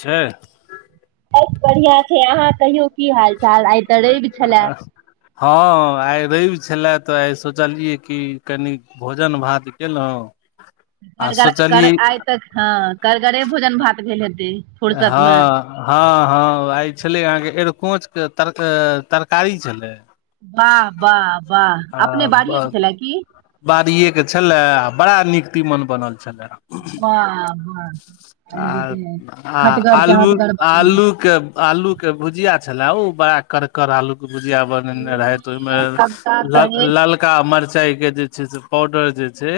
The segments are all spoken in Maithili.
छै बहुत बढ़ियाँ छै अहाँ कहियौ की हाल चाल आइ त रवि छले हँ आइ रवि छलै तऽ आइ सोचलियै कि कनि भोजन भात केलहुँ आ करगर के कर सोचलियै आइ तक हँ करगरे भोजन भात भेल हेतै हँ फुर्सत मे हँ हँ आइ छलै अहाँके एरकोंच के तर तरकारी छलै वाह वाह वाह अपने बड़िके छलै की बाड़ीए के छलए आ बड़ा नीक तीमन बनल छलए हँ हँ अ आ बते [unintelligible] आ आलू आलू के आलू के भुजिया छले ओ बड़ा करकड़ आलू भुजिया है बनेने रहैत ओहिमे ए सबटा लल तऽ लल का चक्का मरचाई के जे छै से पाउडर जे छै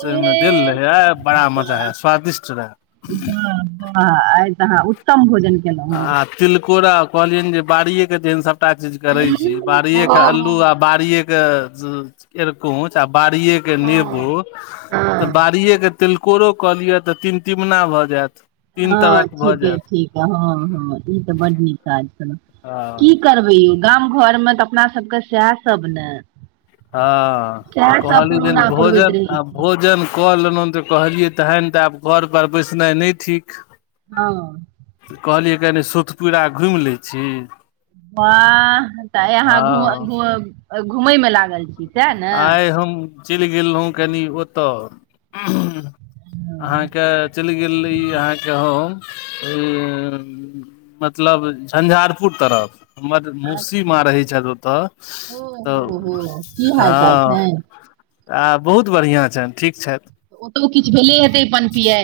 से ओमे दिल ए रहै बड़ा मजा वाह है स्वादिष्ट रहै ह आ तहाँ उत्तम भोजन केलहुँ हन आ तिलकोरा कहलियनि जे बाड़िए के जेहन सब सभटा चीज करै छी बाड़िए के अल्लू आ बाड़िए के रकुच आ बाड़िे के नेबो तऽ हँ बाड़िएके तिलकोरो कहऽ लियअ तऽ तीिन तिमना भऽ जायत तीन हँ तरहक भऽ ठीके जायत ठीक हँ हँ ई त बड नीक काज छल हँ की करबै यो गाम घर मे तऽ अपना सबके सएह सब ने हँ आ सएह सब कहली जेन पुरौना पुरबैत भोजन रहै आ छियै भोजन कल में त कहलियै तखन त आब घरपर बैसनाइ ने थिक हँ त कहलियै कनि सुतपुरा घुमि लै छी ह त यहााँ हँ घ घूमे मे लागल छै आइ हम चलि गेल रहुँ कनि ओतय हँ अहाँके चलि गेल ई अहाँके हम ई मतलब झंझारपुर तरफ हमद मौसी अच्छा माँ रहै छथि ओत ओ त हो हो, की हाल चाल हँ छनि आ बहुत बढ़िआँ छैन ठीक छथि ओतहु किछ भेले हे तै पानि पियै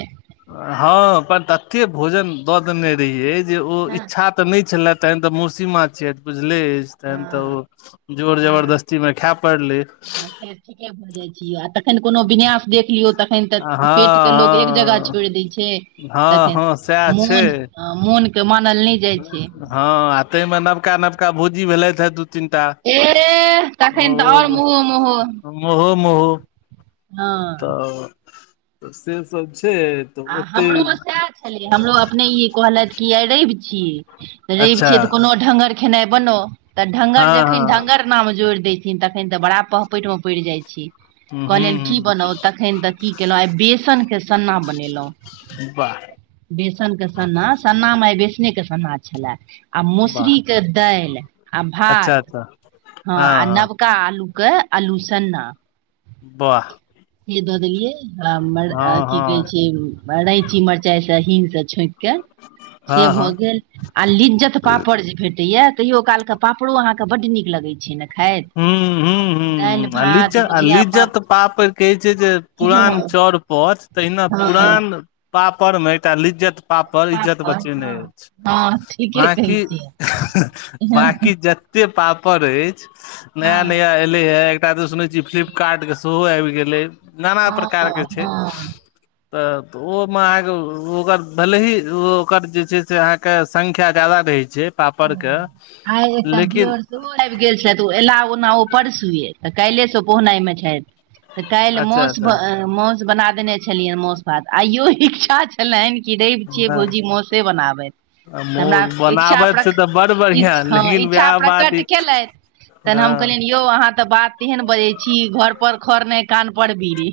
हँ पर तते भोजन द देने रहियै जे ओ हँ इच्छा तऽ नहि छलए तहन तऽ मौसीमा छिय बुझले एछ तहन तऽ हँ ओ जोर हँ जबरदस्ती मे खाय पड़लै हँ से ठीके बजै छिय जखन कोनो विनास देख लियौ तखन तऽ हँ पेट के लोग एक जगह हँ छोड़ि दै छै हँ हँ सएह छै ह मोन के मानल नै हँ आ तई मे नबका नबका भौजी भेलै थहए दू तीन टा ए तखन त आओर महो महो महो महो हँ तऽ से सब छै तऽ आ ओते हमरो मे सएह छलियै हमरो अपने ई कहलथि कि आइ रवि छीयै रवि अच्छा छीयै तऽ कोनो ढङ्गर खेनाइ बनो त हँ ढ़ंगर जखन हँ ढंगर नाम जोड़ि दैथिन तखन त बड़ा पहपट मे पड़ि जाइत छि हूँ कहलियनि की हूँ बनाउ तखन तऽ की केलहुँ आइ बेसनके सन्ना बनेलहुँ बा बेसनके सन्ना सन्नामे आइ बेसने के सन्ना छलए आ वाह मसुरी के दालि आ अच्छा भात अच्छा ह हँ आ हँ नव कालूके अलूसन्ना वाह ई द देलियै आ मर हँ की कहै छै हँ रैची मिरचाइ से हींग से छोंक से हँ हँ भ गेल आ लिज्जत पापड़ जे भेटैया तैयो काल के पापड़ो अहाँ के बड नीक लगैत छै ने खाइत हूँ हूँ दालि हूँ ह आ भात लिज भुजिया पाप लिज्जत पापैड़ कहे छै जे हँ पुरान चौर पथ तहिना हँ पुरान पापड़मे एकटा लिज्जत पाप पर इज्जत पापड़ बचेने हँ अछि हँ ठीके कहै बकी छियै हँ बकीज एते पापड़ अछि नया हँ। नया एले हए आब सुने छी फिलीपकाट नाना प्रकार के छै तऽऽ ओहोमे अहाँके ओकर भैले ही ओकर जे छै से अहाँके संख्या जादा रहै छै पापड़ के आइ एकटा लेकिन दियर आबि गेल छथि ओ एलाह ओना ओ परसुए त काल्हिसँ ओ पहुँनाइ मे छैथ त काल्हि अच्छा मोस अच्छा मोस बना देने छलियनि मोस भात आइयो इच्छा छै रैव छियै हँ भौजी मौसे बनाबैत हमरा मोर इच्छा बनाबैत प्र छै तऽ बड़ बढ़िआँ हँ लेकिन इच्छा वएह बात ई प्रकट केलथि तह हम हँ कहलिय यौ अहाँ तऽ बात तेहन बजै छी घर पर खर नै कान पर बीड़ी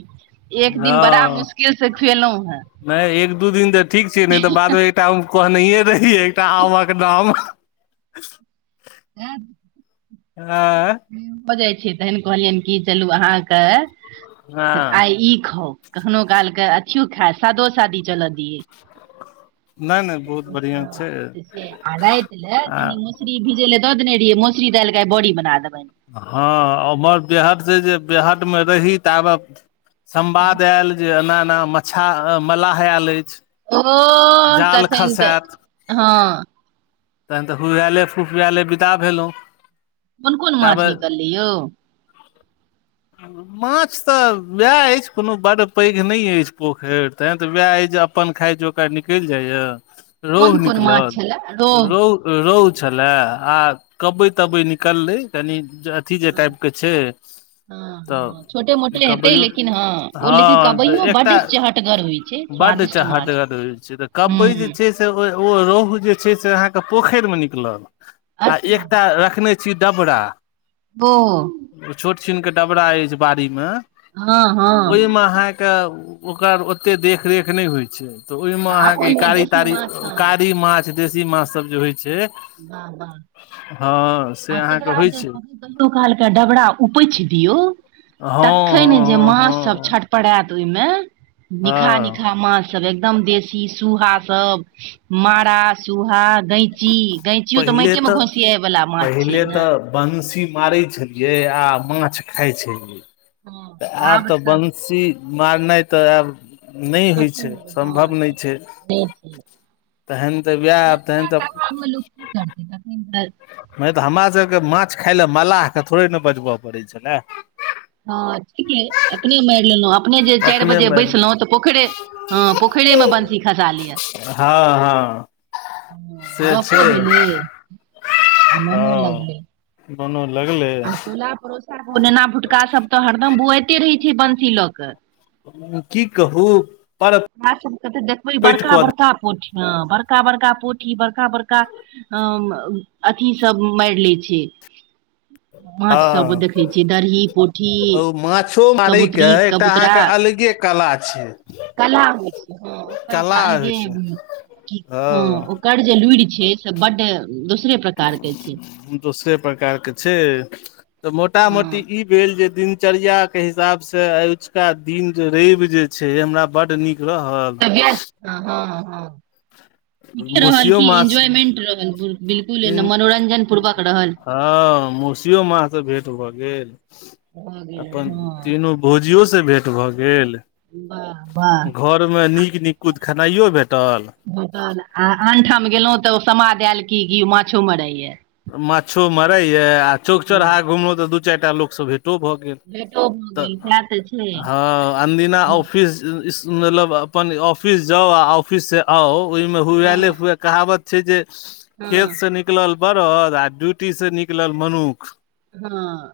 एक दिन बड़ा हँ मुश्किल स खुएलहुं हए नहि एक दू दिन तऽ ठीक छै नहि तऽ बादमे टा कहने रहि एकटा आमक नाम आ [unintelligible] हँ [unintelligible] भ जाई छै तहन कहलियनि की चलू अहाँके हँ आई ई खाउ कखनो कालके अथियो खाय सादो शादी चलऽ दियै नहि नहि बहुत बढ़िआँ हँ छै त आरा त ल आ कनी मस्त [unintelligible] [unintelligible] मोसरी भिज ले दऽ देने रहियै मोसरी दालिके आइ बोड़ी बना देबनि हँ ओम्हर बिहाटसँ जे बिहाटमे रही ताबे संवाद आयल जे एना-एना मच्छा मलाह आयल अछि। ओह! जाल तखन तऽ, खसायत हँ तहन तऽ हुहुआएले फुफुआएले विदा भेलहुँ कोन-कोन माछ निकललै यौ? हँ [unintelligible] माछ तऽ वएह अछि, कोनो बड पैघ नहि अछि पोखरि तहन तऽ वएह अछि अपन खाय जोकरा निकलि जाइयै। रोहू कोन कोन निकलल माछ छलए रोहु रोह रोहु छलै आ कबई तबई निकललै कनी [unintelligible] जे हँ टाइप के छै हँ तऽ हँ छोटे ई मोटे हेतै कबैयो, लेकिन हँ ओ लेकिन हँ तऽ कबइयो बड्ड एकटा चहटगर होइ छै बड्ड स्वादिष्ट माछ चहटगर होइ छै, तऽ कबैइ जे हूँ छै से रोहु जे छै से अहाँके पोखरिमे निकलत आ अच्छा एकटा रखने छी डबरा बो [unintelligible] एगो छोट-छिनके डबरा अछि बाड़ीमे, हँ हँ ओहिमे अहाँके तऽ ओकर ओतेक देखरेख नहि होइ छै तऽ ओहिमे आ अहाँके ई ओहिमे कारी देशी तारी, माछ हँ कारी माछ देशी माछसभ जे होइ छै वाह वाह हँ, से अहाँके होइ छै कखनो कालके डबरा उपछि दियौ हँ तखन हँ जे हँ माछ सभ हँ छट पड़ाएत ओहिमे, हँ निकहा-निकहा माछ सब एकदम देशी सूहा सब मारा सूहा गैंची, गैंचियो तऽ पहिले माटियेमे घोसियाए वाला माछ छियै ने बंसी मारै छलियए आ माछ खाय हँ छलियै। आब तऽ बंसी मारनाइ तऽ आब नहि होइ छै, सम्भव हँ नहि छै ठीक। तहन तऽ वएह नहि तऽ गाममे लोक की करतै तखैन त [unintelligible] नहि तऽ हमरा सबके माछ खाय लए मल्लाहके थोड़े ने बजबय पड़ै छलैह। हँ ठीके, अपने मारि लेलहुँ [unintelligible] अपने जे चारि अपने बजे मारि बैसलहुँ तऽ पोखैरेमे बंसी खसा लिअ। हँ हँ से छै, गपो भेलै आ मोनो हँ लगलै बनऽ लगलै आ टोला पड़ोसाके भुटका सब तऽ हरदम बौआइते रहै छै बंसी लऽकऽ की कहू पर [unintelligible] तऽ देखबै पैट कऽ बड़का-बड़का पोठी हँ बड़का- बड़का पोठी बड़का बड़का हम अथी सब मारि लै छै दे माछसभ हँ देखै छियै दरही पोठी ओ माछो मारै के कबूतरी एकटा कबूतरा अहाँके अलगे कला छियै कला होइ छै, ओकर एकटा होइ अलगे छै की, हँ ओकर जे लुड़ि छै से, बड्ड दोसरे प्रकारके छै दोसरे प्रकार के छै तऽ मोटा मोटी हँ ई भेल जे दिन दिनचर्या के हिसाब से आजुका दिन जे रवि जे छै हमरा बड नीक रहल त हँ हँ [unintelligible] ठीके रहल मौसियो कि मास एन्जॉयमेंट रहल बिल्कुल मनोरंजन पूर्वक रहल। हँ मौसीयो मांसे भेट भऽ गेल। अपन हँ तीनू भौजियोसँ भेँट भऽ गेल वाह वाह [unintelligible] नीक नीकुत खेनाइयो भेटल। [unintelligible] आ आनठाम गेलहुँ तऽ ओ समाद आयल की कि माछो मराइयए माछो मरै यै आ चौक हँ चौराहा घुमलहु तऽ दू चारि टा लोकसभ से भेटो भऽ गेल भेटो भऽ तऽ गेल सएह तऽ छै ह अनदिना ऑफिस मल अब अपन ऑफिस जाउ आ ऑफिस से आउ ओहिमे हुएले हँ हुए कहावत छै जे हँ खेतसँ निकलल बरद आ ड्यूटीसँ निकलल मनुख हँ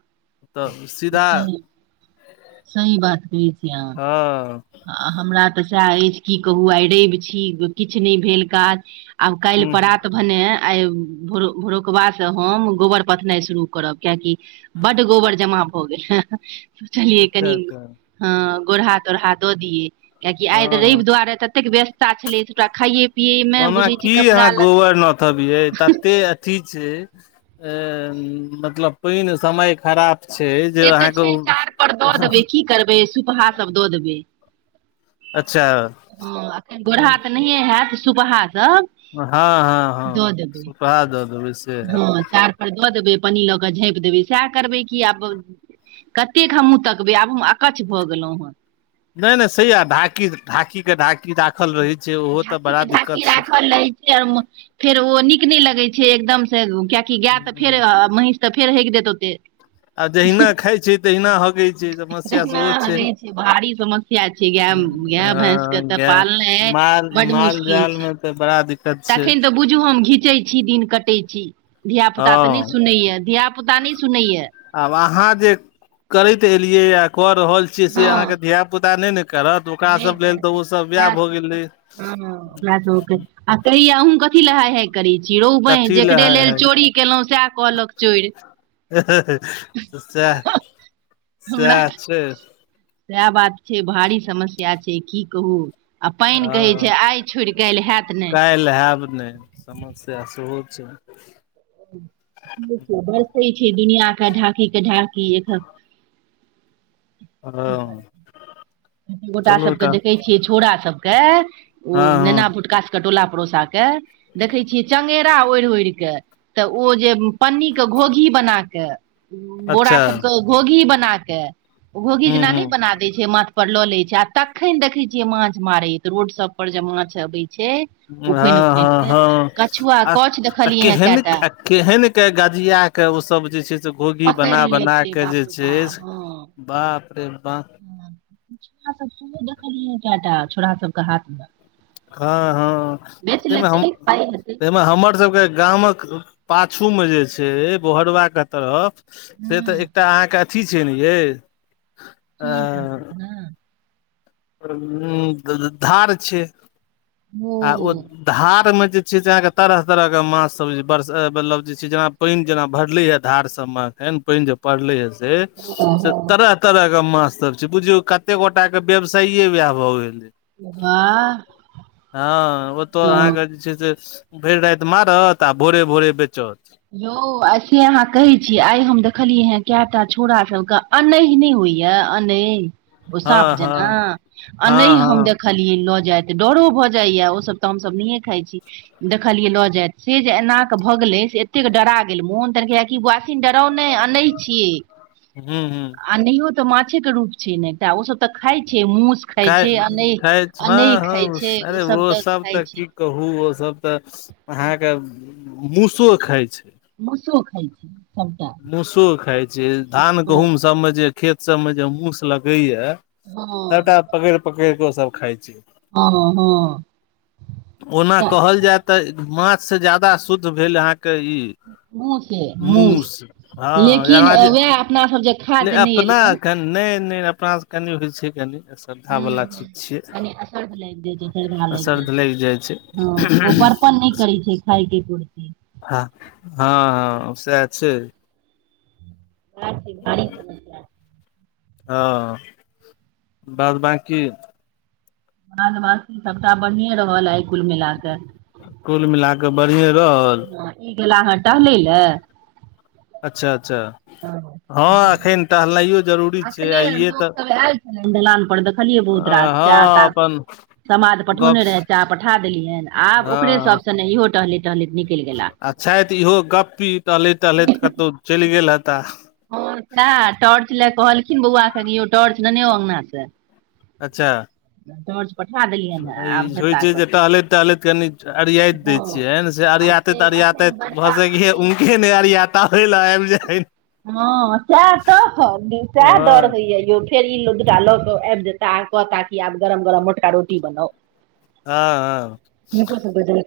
तऽ सीधा सही [unintelligible] सही बात कही छी अहाँ हँ आ हमरा तऽ सेहै अछि की कहू आइ रवि छी किछु नहि भेल काज आब काल्हि ह प्रात भेने आइ भोर भोरुकबासँ हम गोबर पथनाई शुरू करब कियैकी बड्ड गोबर जमा भऽ गेल ह सोचलियै अच्छा कनि अच्छा हँ गोढ़हा तोढ़हा दऽ दिये कियैकि आई हँ हँ रवि दुआरे ततेक व्यस्त त छलै दू टा खाए ओना की अहाँ गोबर नोथबयै तते ठीक छै मतलब पाइन समय खराब छै जे से तऽ अहाँके छै तार पर दऽ देबै की करबै सुपहा सब दऽ देबै अच्छा गोरहा तऽ नहिए होयत सुपहा सब हँ हँ हँ दऽ देबै वहै द देवय हँ चाड़ पर दऽ देबै पन्नी लऽ कऽ झाँपि देबै सएह करबै की आब कतेक हमहूँ तकबै आब हम अकचछ भऽ गेलहुँ हेँ नहि नहि सही यै ढाकी ढाकी के ढाकी राखल रहै छै ओहो तऽ ढाँकी बड़ा के ढाँकी दिक्कत छै राखल है फेर ओ नीक नहि लगै छै एकदम से कियैकि गाय तऽ फेर महीष ऽ फेर हेइग दैतौ आ जहिना खाइ छै तहिना होगै छै समस्या एना सेहो छै हगै भारी समस्या छै गाय गाय भैंस के तऽ पालनाइ माल बड माल मुश्किल जाल छै मे तऽ बड़ा दिक्कत छै तखन तऽ बुझू हम घीचे छी दिन कटै छी धिया पुता तऽ नहि हँ सुनैया धिया पुता पोता नहि सुनयै आब अहाँ जे करैत एलियै कऽ रहल छी से अहाँ हँ के धिया पुता नहि ने करत ओकरा नहि सब लेल तऽ ओसभ वएह भऽ गेलै हँ [inaudible] कहियौ अहुँ कथी ले हाय हाय करै छी रो बनि कथी लए जकरे हय लेल चोरी केलहुँ सेहै कहलक चोर सएह सएह छै सेहै बात छै भारी समस्या छै की कहू आ पानि कहैत छै आइ छोड़ि काल्हि हैत नहि लेहायब नहि समस्या सेहो छै बरसै छै दुनियाके ढाकी के ढाकी एक हाँ [unintelligible] गोटा सबके देखै छियै छोरा सबके ओ हँ हँ नेना भुटका सब कटोला पड़ोसा के देखै छियै चंगेरा ओढ़ि ओढ़ि के तऽ ओ जे पन्नी के घोघी बना के बोरा अच्छा सबके घोघी बना के घोघी हूँ जेना हूँ नहि बना दै छै माथ पर लऽ ले छै आ तखन देखै छियै माछ मारइत रोड सब पर जे माछ अबै छै उफैन हँ उफैन हँ के हँ कछुआ कछ आ देखलियै हेँ केहन कएटा के केहन के गजिया के ओ सब जे छै से घोघी पकड़ि बना लै बना छै के बाप जे रौ बा छै बाप रे बाप छ सब सेहो देखलियै कएटा छोरा सबके हाथ मे [unintelligible] हँ बेच हँमे लेतै पाइ हेतै ताहिमे हमर सबके गाम क पाछू मे जे छै बोहरवा के तरफ से तऽ नहि एकटा अहाँके अथी छै ने ये अ [inaudible] उ धार छै आ ओ धार मे जे छै से अहाँके तरह तरह के माछ सब जे बर मतलब जे छै जेना पाइन जेना भरले य धार सब म अखैन पाइन जो परले हे से ओ से हो तरह तरह कऽ माछ सब छै बुझियौ कते गोटा कऽ व्यवसायए वएह भऽ गेल वाह हँ ओतऽ हँ अहाँके जे छै से भरि राति मारत आ भोरे भोरे बेचत यौ आई सेे अहाँ कहे छी आइ हम देखलियै ह कैम टा छोरा सब कऽ एनहि नै होइ य एनहि साँप हँ जेना हँ हँ अनहि हम देख हँ देखलियै लऽ जाइत डरो भऽ जाइ यऽ ओसभ तऽ हमसभ नहिये खाइ छी देखलियै लऽ जायत से जे एना कऽ भगलै से कतेक डरा गेल मोन तहन कहै य कि अखैन डराउ नहि आनैह छियै हूँ हूँ अनैहियो तऽ माछे कऽ रूप छै न एक टा ओ सब तऽ खाय छै मूस खाइ ख छै खाइ अनैह हँ अनैह खाइ हँ छै अरे ओसभ ओ सब खाइ तऽ छै की कहु ओ सब तऽ अहाके मूसो खाय छै मसुओ खइ छै सभटा मूसो खाइत छै धान हँ गहुँम सभमे जे खेत सभमे जे मूसु लगैए सबटा पकैड़ पकैड़ कऽ ओ सब खाय छै हँ हँ ओना तऽ कहल जाय तऽ माछ से ज्यादा शुद्ध भेल अहाँके ई मुसे मुस मूस हँ लेकिन जेना जे वएह अपना सब जे खा ले जो नहि अपना एलहुँ एखन नहि नहि अपनासँ कनि होइ छै कनि श्रद्धा हुँ वाला हुँ चीज छियै कनि असर्ध लाइग जाइ छै सर्धा लाइग जाइ असर्ध छै लागि जाइ छै हँ ओ परतर नहि करै छै खाय के एको रती हँ हँ हँ सैह छै [unintelligible] हँ बाद बकी बाद बाँकी सभटा बढ़िये रहल आय कुल मिलाकऽ कुल मिला कऽ बढ़िएँ रहल हँ ई गेला हँ टहलै लऽ अच्छा अच्छा हँ अखैन टहलनाइयो जरूर अखने लोक सब आयल छलै दलान पर देखलियै बहुत रास चाह हँ ताह अपन सब समाध गप पठौने रहै चाह पठा देलियैनि आब ओकरे हँ सब सने इहो टहलैत टहलैत निकलि गेला आ छैथि इहो गपी टहलैत टहलैत कतहु चलि गेल हेता हँ सेहाँ टॉर्च लऽ कहलखिन बौआ कऽ की यो टॉर्च लेने आउ अंगना सँ अच्छा टोर्च पठा देलियै ह ई आब नहि होइ छै पाकत जे टहलैत टहलैत कनी अरियाइत देय छियेन से अरियातैत अरियातैत भऽ सकै य हुनके नै अरिया तै लयब जेै [unintelligible] हँ सएह तऽ सएह डर हँ होइ यऽ यो फेर ई लुदरा ल कऽ आबि जेता आ कहता की आब गरम गरम मोटका रोटी बनाउ हँ हिनको हँ सबके जलखै